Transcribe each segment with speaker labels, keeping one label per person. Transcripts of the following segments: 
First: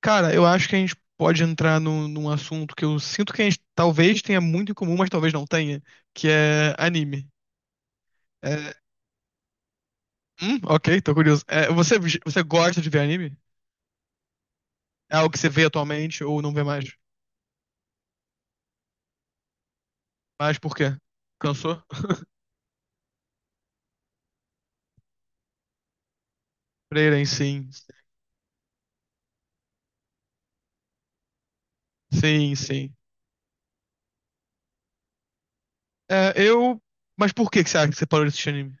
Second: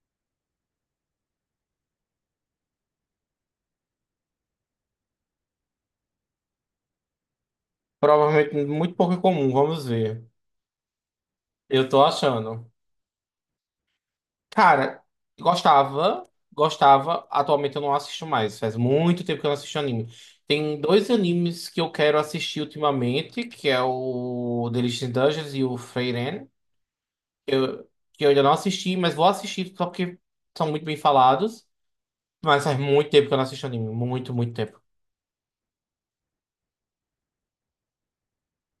Speaker 1: Cara, eu acho que a gente pode entrar num assunto que eu sinto que a gente talvez tenha muito em comum, mas talvez não tenha, que é anime.
Speaker 2: Provavelmente
Speaker 1: É,
Speaker 2: muito pouco comum, vamos ver.
Speaker 1: ok, tô curioso. É,
Speaker 2: Eu
Speaker 1: você,
Speaker 2: tô
Speaker 1: você
Speaker 2: achando.
Speaker 1: gosta de ver anime?
Speaker 2: Cara,
Speaker 1: É algo que você vê atualmente
Speaker 2: gostava,
Speaker 1: ou não vê mais?
Speaker 2: gostava. Atualmente eu não assisto mais. Faz muito tempo que eu não assisto anime.
Speaker 1: Mas por
Speaker 2: Tem
Speaker 1: quê?
Speaker 2: dois animes que
Speaker 1: Cansou?
Speaker 2: eu quero assistir ultimamente, que é o Delicious in Dungeons e o Frieren,
Speaker 1: Freira, sim.
Speaker 2: que eu ainda não assisti, mas vou assistir só porque são muito bem falados.
Speaker 1: Sim,
Speaker 2: Mas faz
Speaker 1: sim.
Speaker 2: muito tempo que eu não assisto anime. Muito, muito tempo.
Speaker 1: É, eu. Mas por que que você acha que você parou de assistir anime?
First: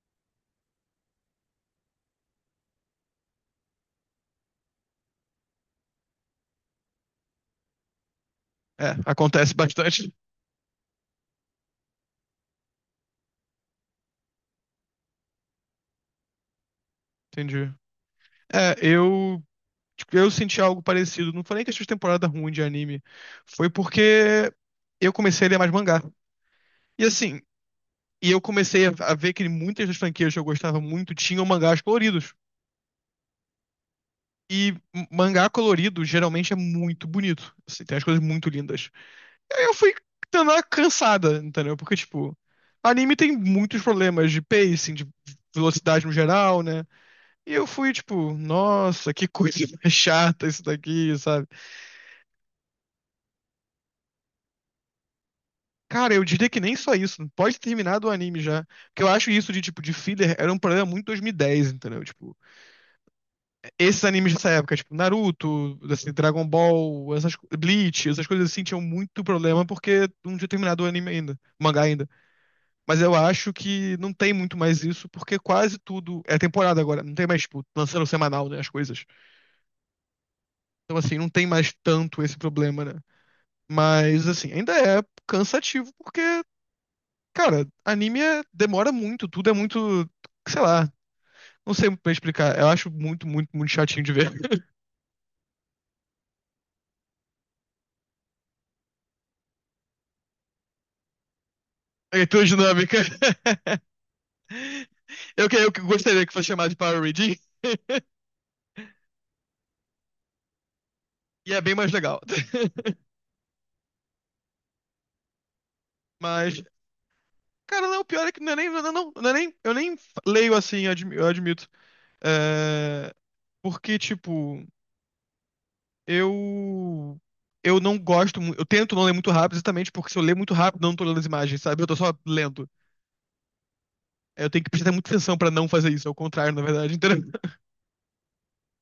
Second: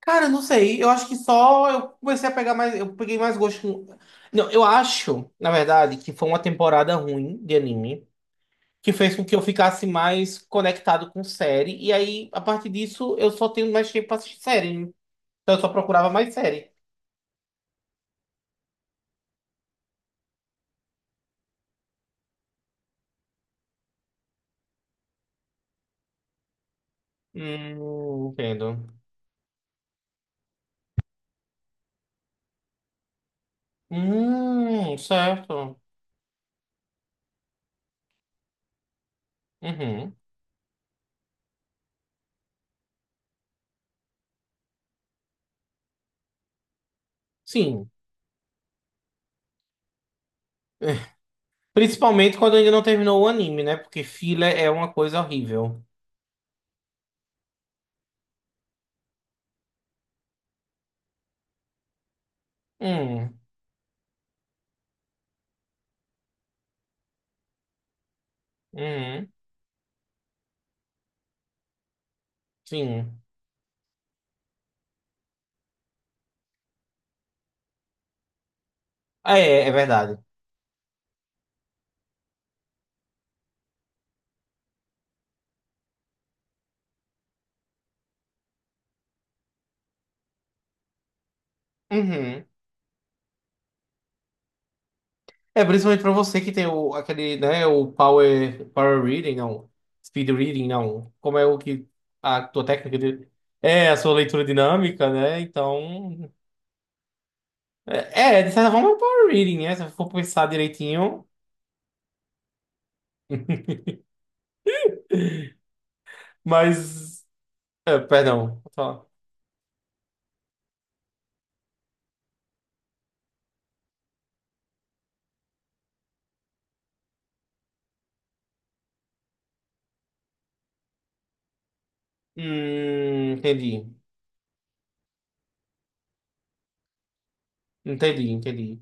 Speaker 2: Cara, eu não sei. Eu acho que só eu comecei a pegar mais. Eu peguei mais gosto. Não, eu acho, na verdade, que foi uma temporada ruim de anime que
Speaker 1: É,
Speaker 2: fez com que eu
Speaker 1: acontece
Speaker 2: ficasse
Speaker 1: bastante.
Speaker 2: mais conectado com série. E aí, a partir disso, eu só tenho mais tempo pra assistir série, né? Então, eu só procurava mais série.
Speaker 1: Entendi. É, eu Tipo, eu senti algo parecido. Não foi nem questão de temporada ruim de anime. Foi porque eu comecei a ler mais mangá. E assim, e eu comecei a
Speaker 2: Entendo.
Speaker 1: a ver que muitas das franquias que eu gostava muito tinham mangás coloridos. E mangá
Speaker 2: Certo.
Speaker 1: colorido geralmente é muito bonito. Assim, tem as coisas muito lindas. Aí eu fui
Speaker 2: Uhum.
Speaker 1: dando uma cansada, entendeu? Porque, tipo, anime tem muitos problemas de pacing, de velocidade no geral, né? E eu
Speaker 2: Sim.
Speaker 1: fui, tipo, nossa, que coisa mais chata isso daqui, sabe?
Speaker 2: Principalmente quando ainda não terminou o anime, né? Porque filler é uma coisa horrível.
Speaker 1: Cara, eu diria que nem só isso. Pode ter terminado o anime já. Porque eu acho isso de, tipo, de filler era um problema muito 2010, entendeu? Tipo,
Speaker 2: Hum,
Speaker 1: esses animes dessa época, tipo, Naruto, assim, Dragon Ball, essas, Bleach, essas coisas assim, tinham muito
Speaker 2: uhum,
Speaker 1: problema porque não tinha terminado o anime ainda, o mangá ainda. Mas eu
Speaker 2: sim.
Speaker 1: acho que não tem muito mais isso, porque quase tudo é temporada agora. Não tem mais, tipo, lançando semanal, né, as coisas.
Speaker 2: É, é verdade.
Speaker 1: Então, assim, não tem mais tanto esse problema, né? Mas, assim, ainda é cansativo porque cara, anime demora muito, tudo é muito, sei lá, não sei pra
Speaker 2: Uhum.
Speaker 1: explicar. Eu acho muito, muito, muito chatinho de ver.
Speaker 2: É, principalmente pra você que tem o, aquele, né, o power reading, não, speed reading, não, como é o que,
Speaker 1: É
Speaker 2: a
Speaker 1: leitura
Speaker 2: tua técnica
Speaker 1: dinâmica.
Speaker 2: de, é, a sua leitura dinâmica, né,
Speaker 1: Eu que gostaria
Speaker 2: então,
Speaker 1: que fosse chamado de Power Reading,
Speaker 2: é, é, de certa forma é um power reading, né, se eu for pensar direitinho,
Speaker 1: e é bem mais legal. Mas,
Speaker 2: mas,
Speaker 1: cara,
Speaker 2: é,
Speaker 1: não, o pior é que não é
Speaker 2: perdão,
Speaker 1: nem,
Speaker 2: vou
Speaker 1: não,
Speaker 2: falar.
Speaker 1: não, não, é nem, eu nem leio assim, eu admito. É, porque, tipo, eu eu não gosto, eu tento não ler muito rápido, exatamente porque se eu ler muito rápido, eu não tô lendo as imagens, sabe? Eu tô só lendo.
Speaker 2: Hum, entendi,
Speaker 1: Eu tenho que prestar muita atenção pra não fazer isso, é o contrário, na verdade. Então,
Speaker 2: Entendi.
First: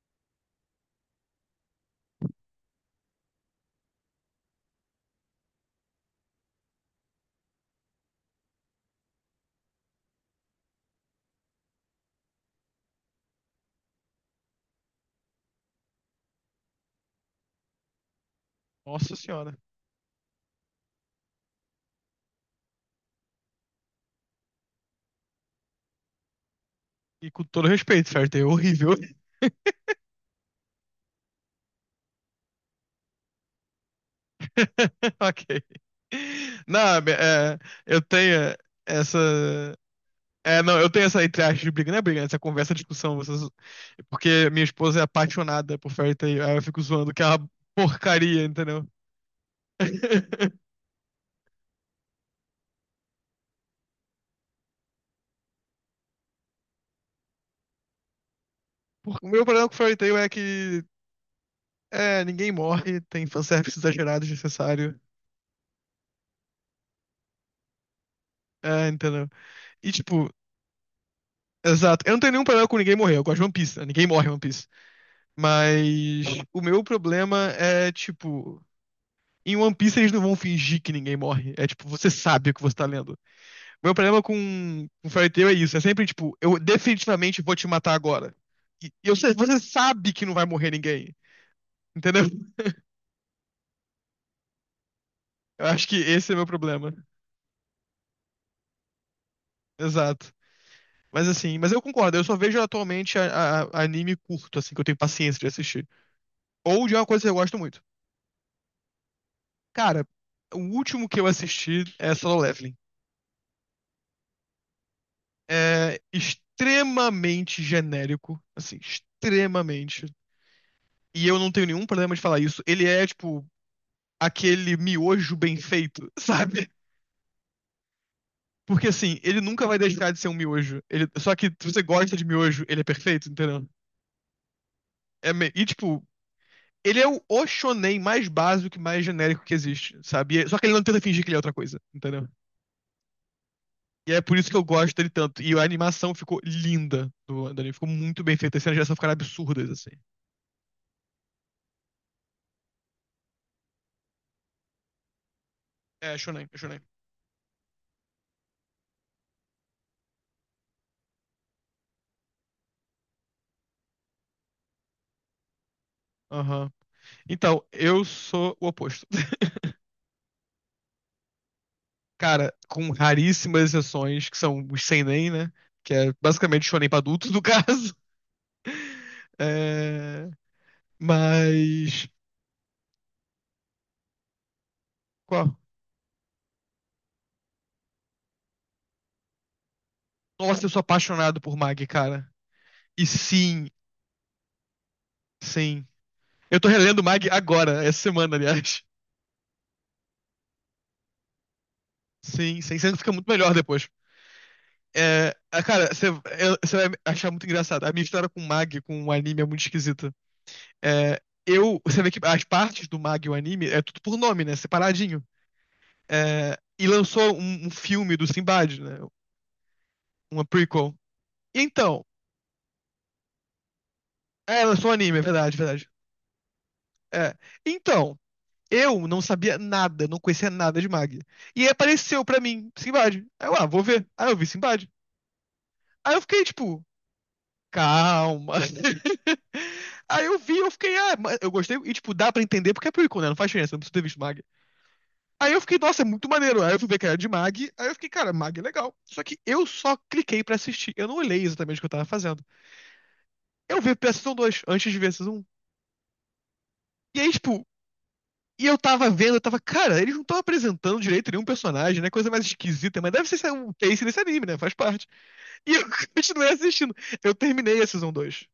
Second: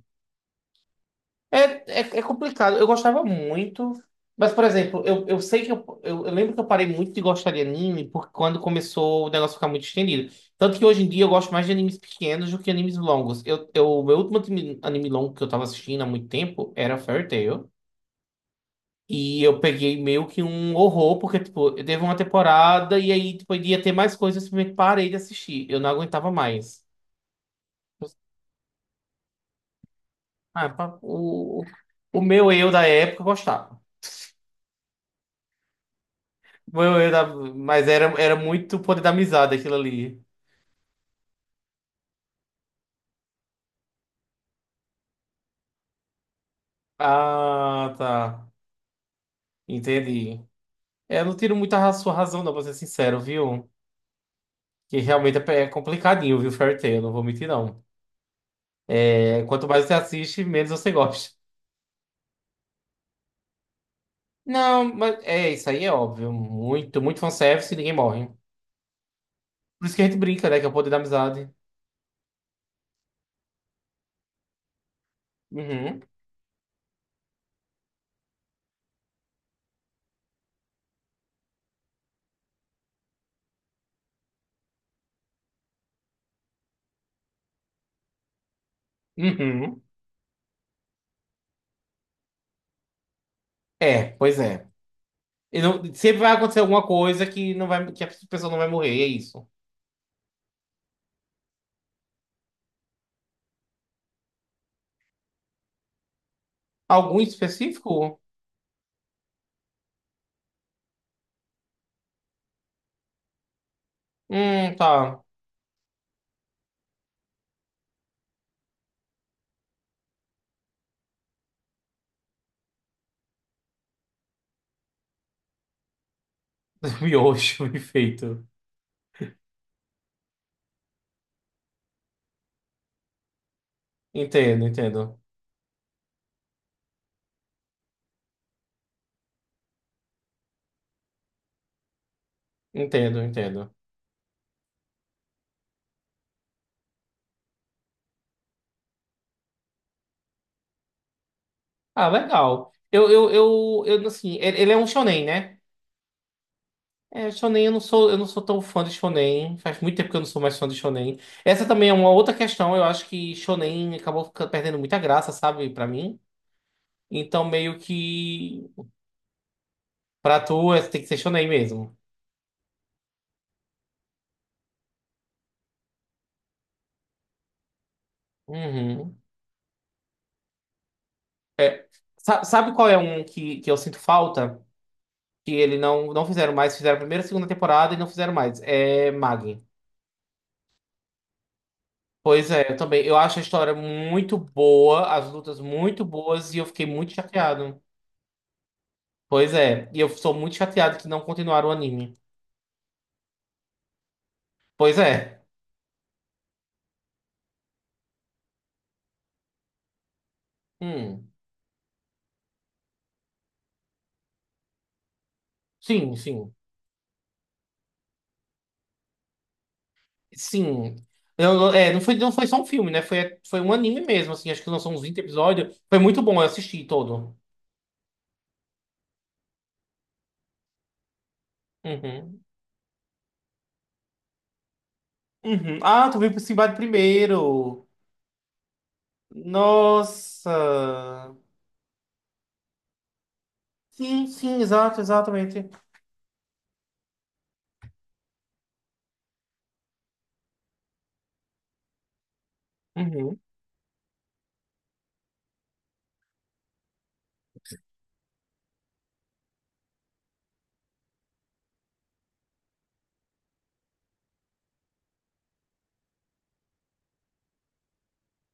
Speaker 2: É, é, é complicado. Eu gostava muito. Mas, por exemplo, eu sei que eu lembro que eu parei muito de gostar de anime porque quando começou o negócio ficar muito estendido. Tanto que hoje em dia eu gosto mais de animes pequenos do que animes longos. O meu último anime, anime longo que eu tava assistindo há muito tempo era Fairy Tail.
Speaker 1: nossa
Speaker 2: E
Speaker 1: senhora.
Speaker 2: eu peguei meio que um horror, porque, tipo, eu teve uma temporada e aí, tipo, ia ter mais coisas, eu simplesmente parei de assistir. Eu não aguentava mais.
Speaker 1: E com todo respeito, certo? É horrível.
Speaker 2: Ah, pa- o, o meu eu da época gostava.
Speaker 1: Ok. Não,
Speaker 2: Eu- eu da- Mas
Speaker 1: eu
Speaker 2: era, era
Speaker 1: tenho
Speaker 2: muito poder da
Speaker 1: essa.
Speaker 2: amizade aquilo ali.
Speaker 1: É, não, eu tenho essa entre aspas de briga, não é briga, né? Essa conversa, discussão, porque minha esposa é apaixonada por Fairy Tail, aí eu fico zoando que é uma
Speaker 2: Ah,
Speaker 1: porcaria,
Speaker 2: tá.
Speaker 1: entendeu?
Speaker 2: Entendi. É, eu não tiro muito a sua razão, não, pra ser sincero, viu? Que realmente é complicadinho, viu, Fairy Tail? Não vou mentir, não.
Speaker 1: O meu
Speaker 2: É,
Speaker 1: problema
Speaker 2: quanto
Speaker 1: com
Speaker 2: mais você
Speaker 1: Fairy Tail é
Speaker 2: assiste, menos
Speaker 1: que
Speaker 2: você gosta.
Speaker 1: é, ninguém morre, tem fanservice exagerado,
Speaker 2: Não,
Speaker 1: desnecessário,
Speaker 2: mas é, isso aí é óbvio. Muito, muito fanservice e ninguém morre.
Speaker 1: é, entendeu?
Speaker 2: Por
Speaker 1: E
Speaker 2: isso que a gente
Speaker 1: tipo,
Speaker 2: brinca, né? Que é o poder da amizade.
Speaker 1: exato. Eu não tenho nenhum problema com ninguém morrer. Eu gosto de One Piece, né? Ninguém morre em One Piece.
Speaker 2: Uhum.
Speaker 1: Mas o meu problema é, tipo, em One Piece eles não vão fingir que ninguém morre. É tipo, você sabe o que você tá lendo. Meu problema com Fairy Tail é isso. É sempre, tipo, eu definitivamente vou te matar agora. E você
Speaker 2: Uhum.
Speaker 1: sabe que não vai morrer ninguém. Entendeu?
Speaker 2: É, pois é.
Speaker 1: Eu acho que
Speaker 2: Sempre vai
Speaker 1: esse é meu
Speaker 2: acontecer alguma
Speaker 1: problema.
Speaker 2: coisa que não vai, que a pessoa não vai morrer, é isso.
Speaker 1: Exato. Mas assim, mas eu concordo, eu só vejo atualmente anime curto, assim, que eu tenho paciência de assistir. Ou de uma
Speaker 2: Algum
Speaker 1: coisa que eu gosto muito.
Speaker 2: específico?
Speaker 1: Cara, o último que eu assisti é Solo Leveling.
Speaker 2: Tá.
Speaker 1: É extremamente genérico, assim, extremamente. E eu não tenho nenhum problema de falar isso. Ele é, tipo, aquele miojo bem feito, sabe?
Speaker 2: Miojo e feito.
Speaker 1: Porque, assim, ele nunca vai deixar de ser um miojo. Ele... Só que se você gosta de miojo, ele é perfeito, entendeu?
Speaker 2: Entendo, entendo.
Speaker 1: E, tipo, ele é o shonen mais básico e mais genérico que existe, sabe? E só que ele não tenta fingir que ele é outra coisa, entendeu?
Speaker 2: Entendo, entendo.
Speaker 1: E é por isso que eu gosto dele tanto. E a animação ficou linda do anime. Ficou muito bem feita. As cenas de ação ficaram absurdas, assim.
Speaker 2: Ah, legal. Eu assim, ele é um shonen, né?
Speaker 1: É, shonen, é shonen.
Speaker 2: É, shonen eu não sou tão fã de shonen. Faz muito tempo que eu não sou mais fã de shonen. Essa também é uma outra questão. Eu acho que shonen perdendo muita graça, sabe, pra mim.
Speaker 1: Aham.
Speaker 2: Então
Speaker 1: Então,
Speaker 2: meio
Speaker 1: eu sou o
Speaker 2: que
Speaker 1: oposto.
Speaker 2: tem que ser shonen mesmo.
Speaker 1: Cara, com raríssimas exceções, que são os seinen, né? Que é basicamente shonen pra adultos, no caso.
Speaker 2: Uhum.
Speaker 1: É...
Speaker 2: É,
Speaker 1: Mas...
Speaker 2: sabe qual é um que eu sinto falta? Que
Speaker 1: Qual?
Speaker 2: ele não fizeram mais, fizeram a primeira e segunda temporada e não fizeram mais. É Mag.
Speaker 1: Nossa, eu sou apaixonado por Mag, cara.
Speaker 2: Pois é, eu também.
Speaker 1: E
Speaker 2: Eu acho a
Speaker 1: sim,
Speaker 2: história muito boa, as lutas
Speaker 1: sim.
Speaker 2: muito boas,
Speaker 1: Eu
Speaker 2: e eu
Speaker 1: tô
Speaker 2: fiquei
Speaker 1: relendo
Speaker 2: muito
Speaker 1: Mag
Speaker 2: chateado.
Speaker 1: agora, essa semana, aliás.
Speaker 2: Pois é, e eu sou muito chateado que não continuaram o anime.
Speaker 1: Sim, sim. Sempre fica muito melhor depois.
Speaker 2: Pois
Speaker 1: É,
Speaker 2: é.
Speaker 1: ah, cara, você vai achar muito engraçado. A minha história com o Mag, com o anime, é muito esquisita. É,
Speaker 2: Hum.
Speaker 1: eu, você vê que as partes do Mag e o anime é tudo por nome, né? Separadinho.
Speaker 2: Sim, sim.
Speaker 1: É, e lançou um filme do Sinbad, né? Uma prequel.
Speaker 2: Sim. Não
Speaker 1: Então,
Speaker 2: foi, não foi só um filme, né? Foi, foi um anime mesmo, assim. Acho
Speaker 1: é,
Speaker 2: que
Speaker 1: lançou
Speaker 2: lançou
Speaker 1: um
Speaker 2: uns
Speaker 1: anime,
Speaker 2: vinte
Speaker 1: é verdade, é
Speaker 2: episódios.
Speaker 1: verdade.
Speaker 2: Foi muito bom, eu assisti todo.
Speaker 1: É. Então, eu não sabia nada, não conhecia nada de Mag. E aí apareceu pra
Speaker 2: Uhum.
Speaker 1: mim, Sinbad. Aí eu, ah, vou ver. Aí eu vi Sinbad.
Speaker 2: Uhum. Ah,
Speaker 1: Aí
Speaker 2: tu
Speaker 1: eu
Speaker 2: veio pro
Speaker 1: fiquei,
Speaker 2: Sinbad
Speaker 1: tipo,
Speaker 2: primeiro.
Speaker 1: calma. Aí eu vi, eu fiquei, ah,
Speaker 2: Nossa.
Speaker 1: mas eu gostei. E, tipo, dá pra entender porque é prequel, né? Não faz diferença, não preciso ter visto
Speaker 2: Sim,
Speaker 1: Mag.
Speaker 2: sim, exato,
Speaker 1: Aí eu
Speaker 2: exatamente.
Speaker 1: fiquei, nossa, é muito maneiro. Aí eu fui ver que era de Mag. Aí eu fiquei, cara, Mag é legal. Só que eu só cliquei pra assistir. Eu não olhei exatamente o que eu tava fazendo.
Speaker 2: Uhum.
Speaker 1: Eu vi a Season 2 antes de ver a Season 1. E aí, tipo, e eu tava vendo, eu tava, cara, eles não estão apresentando direito nenhum personagem, né? Coisa mais esquisita. Mas deve ser um case desse anime, né? Faz parte. E eu continuei assistindo. Eu terminei a Season 2.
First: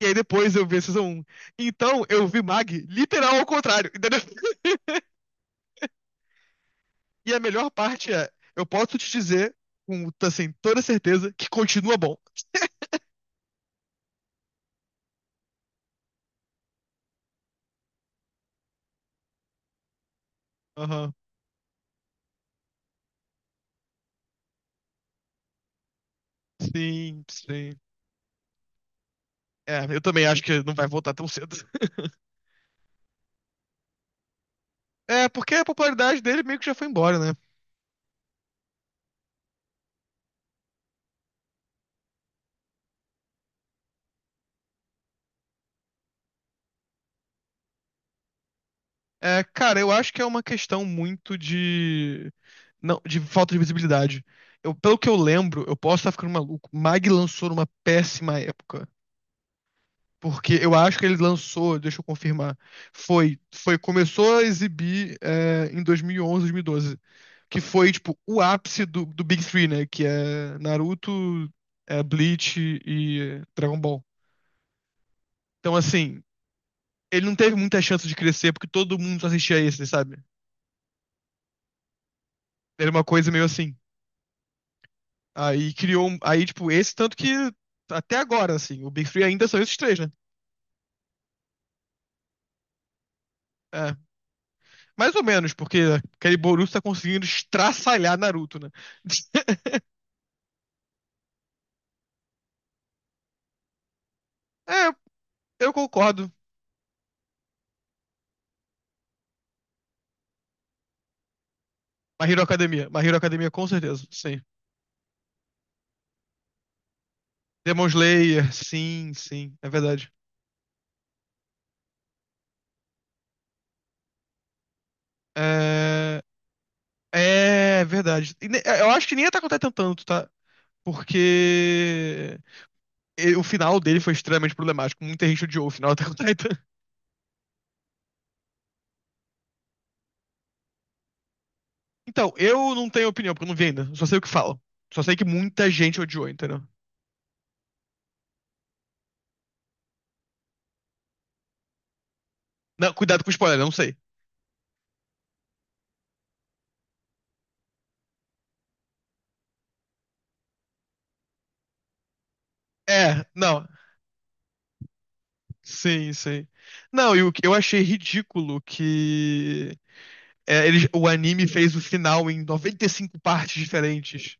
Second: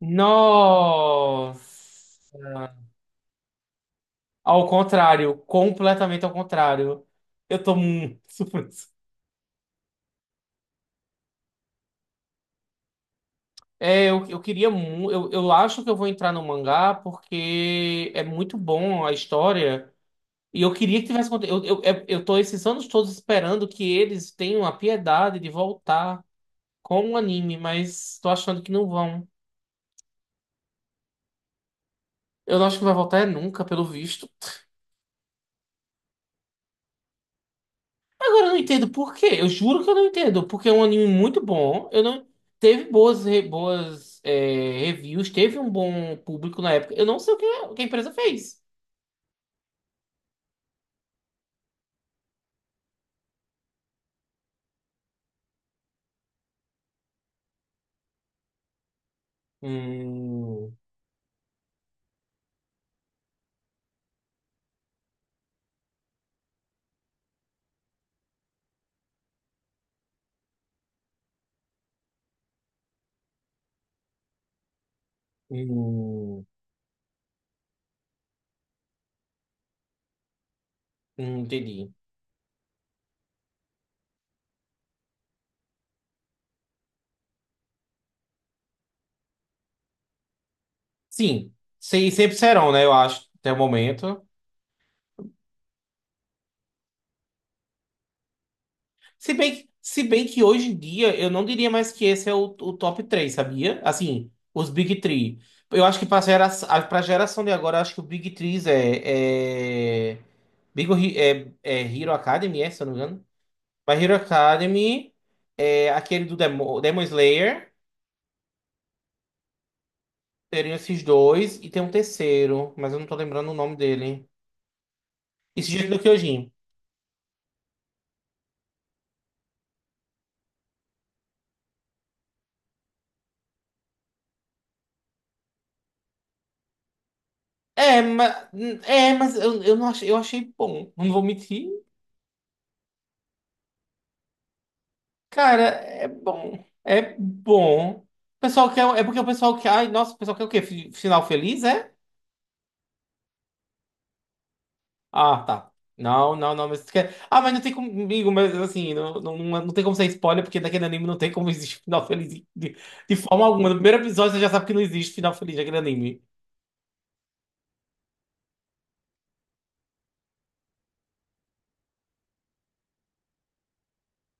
Speaker 1: E aí depois eu vi a Season 1.
Speaker 2: Nossa.
Speaker 1: Então eu vi Mag literal ao contrário, entendeu?
Speaker 2: Ao contrário, completamente ao contrário.
Speaker 1: E a
Speaker 2: Eu
Speaker 1: melhor
Speaker 2: tô
Speaker 1: parte
Speaker 2: muito
Speaker 1: é, eu
Speaker 2: preso.
Speaker 1: posso te dizer com assim, toda certeza que continua bom.
Speaker 2: É, eu queria muito. Eu acho que eu vou entrar no mangá porque é muito bom a história. E eu queria que
Speaker 1: Aham.
Speaker 2: tivesse eu tô esses anos todos esperando que eles tenham a piedade de voltar com o
Speaker 1: Sim,
Speaker 2: anime,
Speaker 1: sim.
Speaker 2: mas tô achando que não vão.
Speaker 1: É, eu também acho que não vai voltar tão cedo.
Speaker 2: Eu não acho que vai voltar é nunca, pelo visto.
Speaker 1: É, porque a popularidade dele meio que já foi embora, né?
Speaker 2: Agora eu não entendo por quê. Eu juro que eu não entendo. Porque é um anime muito bom. Eu não... Teve boas, é, reviews, teve um bom público na época. Eu não sei o que a empresa fez.
Speaker 1: É, cara, eu acho que é uma questão muito de. Não, de falta de visibilidade. Eu, pelo que eu lembro, eu posso estar ficando maluco. Mag lançou numa péssima época. Porque eu
Speaker 2: Hum,
Speaker 1: acho que ele lançou, deixa eu confirmar, foi, foi começou a exibir é, em 2011, 2012, que foi tipo o ápice do Big Three, né? Que é Naruto, é, Bleach e Dragon Ball. Então assim,
Speaker 2: hum,
Speaker 1: ele não teve muita chance de crescer porque todo mundo só assistia esse, sabe?
Speaker 2: entendi.
Speaker 1: Era uma coisa meio assim. Aí criou, aí tipo esse tanto que até agora assim, o Big Three ainda são esses três, né?
Speaker 2: Sim, sempre serão, né? Eu acho, até o
Speaker 1: É,
Speaker 2: momento.
Speaker 1: mais ou menos, porque aquele Boruto tá conseguindo estraçalhar Naruto, né?
Speaker 2: Se bem se bem que hoje em dia eu não diria mais que esse é o top três, sabia? Assim, os
Speaker 1: É,
Speaker 2: Big Three.
Speaker 1: eu
Speaker 2: Eu acho que
Speaker 1: concordo.
Speaker 2: pra geração de agora, eu acho que o Big Three é, é, Big Hero, é, é Hero
Speaker 1: My Hero
Speaker 2: Academy, é, se eu
Speaker 1: Academia.
Speaker 2: não me
Speaker 1: My Hero
Speaker 2: engano.
Speaker 1: Academia, com
Speaker 2: Mas
Speaker 1: certeza.
Speaker 2: Hero
Speaker 1: Sim.
Speaker 2: Academy, é aquele do Demon Slayer,
Speaker 1: Demon Slayer, sim, sim. É verdade.
Speaker 2: teriam esses dois, e tem um terceiro, mas eu não tô lembrando o nome dele. Esse jeito do
Speaker 1: É,
Speaker 2: Kyojin.
Speaker 1: é verdade. E eu acho que nem Attack on Titan tanto, tá? Porque o final dele foi extremamente problemático. Muita gente odiou o final do Attack on Titan.
Speaker 2: É, mas, é, mas não achei, eu achei bom, não vou mentir.
Speaker 1: Então, eu não tenho opinião, porque eu não vi ainda. Só sei o que falam. Só sei que
Speaker 2: Cara,
Speaker 1: muita gente
Speaker 2: é
Speaker 1: odiou, entendeu?
Speaker 2: bom. É bom. O pessoal quer. É porque o pessoal quer. Ai, nossa, o pessoal quer o quê? Final feliz, é?
Speaker 1: Não, cuidado com o spoiler, eu não sei.
Speaker 2: Ah, tá. Não, não, não, mas tu quer. Ah, mas não tem comigo, mas assim, não, não, não, não tem como ser spoiler, porque daquele anime não tem como existir final feliz de, de
Speaker 1: É,
Speaker 2: forma
Speaker 1: não.
Speaker 2: alguma. No primeiro episódio você já sabe que não existe final feliz daquele
Speaker 1: Sim,
Speaker 2: anime.
Speaker 1: sim. Não, e o que eu achei ridículo que é, o anime fez o final em 95 partes diferentes.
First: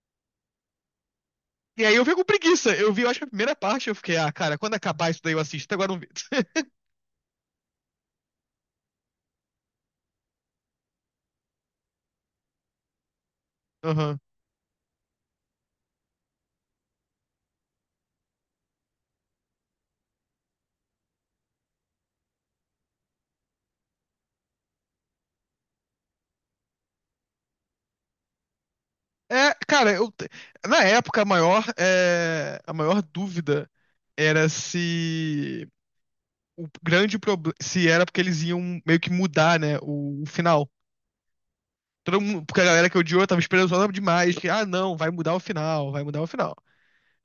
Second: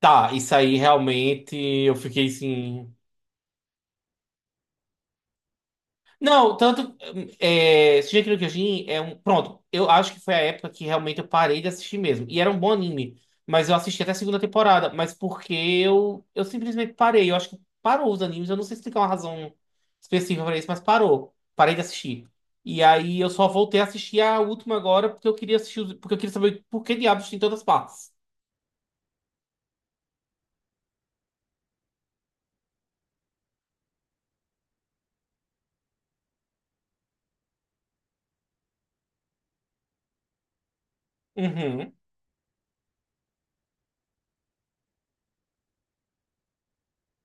Speaker 2: Tá, isso aí realmente
Speaker 1: E aí
Speaker 2: eu
Speaker 1: eu fiquei com
Speaker 2: fiquei
Speaker 1: preguiça. Eu
Speaker 2: assim.
Speaker 1: vi, eu acho que a primeira parte, eu fiquei, ah, cara, quando acabar isso daí eu assisto. Até agora eu não vi.
Speaker 2: Não, tanto. Hum, é, Shingeki no Kyojin é um. Pronto, eu acho que foi a época que realmente eu parei de assistir mesmo. E era um bom anime. Mas eu assisti até a
Speaker 1: Aham.
Speaker 2: segunda temporada. Mas porque eu simplesmente parei. Eu acho que parou os animes. Eu não sei explicar uma razão específica pra isso, mas parou. Parei de assistir. E aí eu só voltei a assistir a última agora porque eu queria assistir porque eu queria saber por que diabos tem todas as partes.
Speaker 1: É, cara, eu, na época a maior dúvida era se o grande problema, se era porque eles iam meio que mudar, né, o final.
Speaker 2: Uhum,
Speaker 1: Todo mundo, porque a galera que odiou tava esperando demais, que, ah, não, vai mudar o final, vai mudar o final.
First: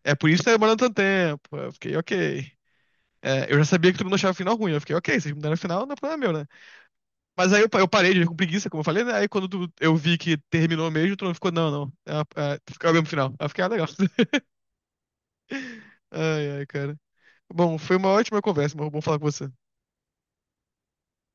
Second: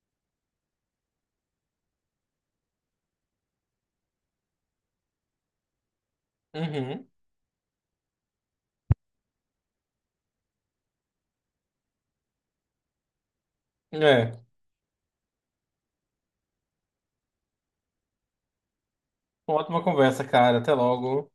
Speaker 1: É por isso que tá demorando tanto tempo. Eu fiquei, ok. É, eu já sabia que todo mundo achava o final ruim. Eu fiquei, ok, vocês mudaram o final, não é problema meu, né?
Speaker 2: uhum.
Speaker 1: Mas aí eu, eu parei de ver com preguiça, como eu falei, né? Aí quando eu vi que terminou mesmo, todo mundo ficou, não, não. É, ficou o mesmo final. Aí eu fiquei, ah, legal.
Speaker 2: É.
Speaker 1: Ai, ai, cara. Bom, foi uma ótima conversa, mas bom falar com você.
Speaker 2: Uma ótima conversa, cara. Até logo.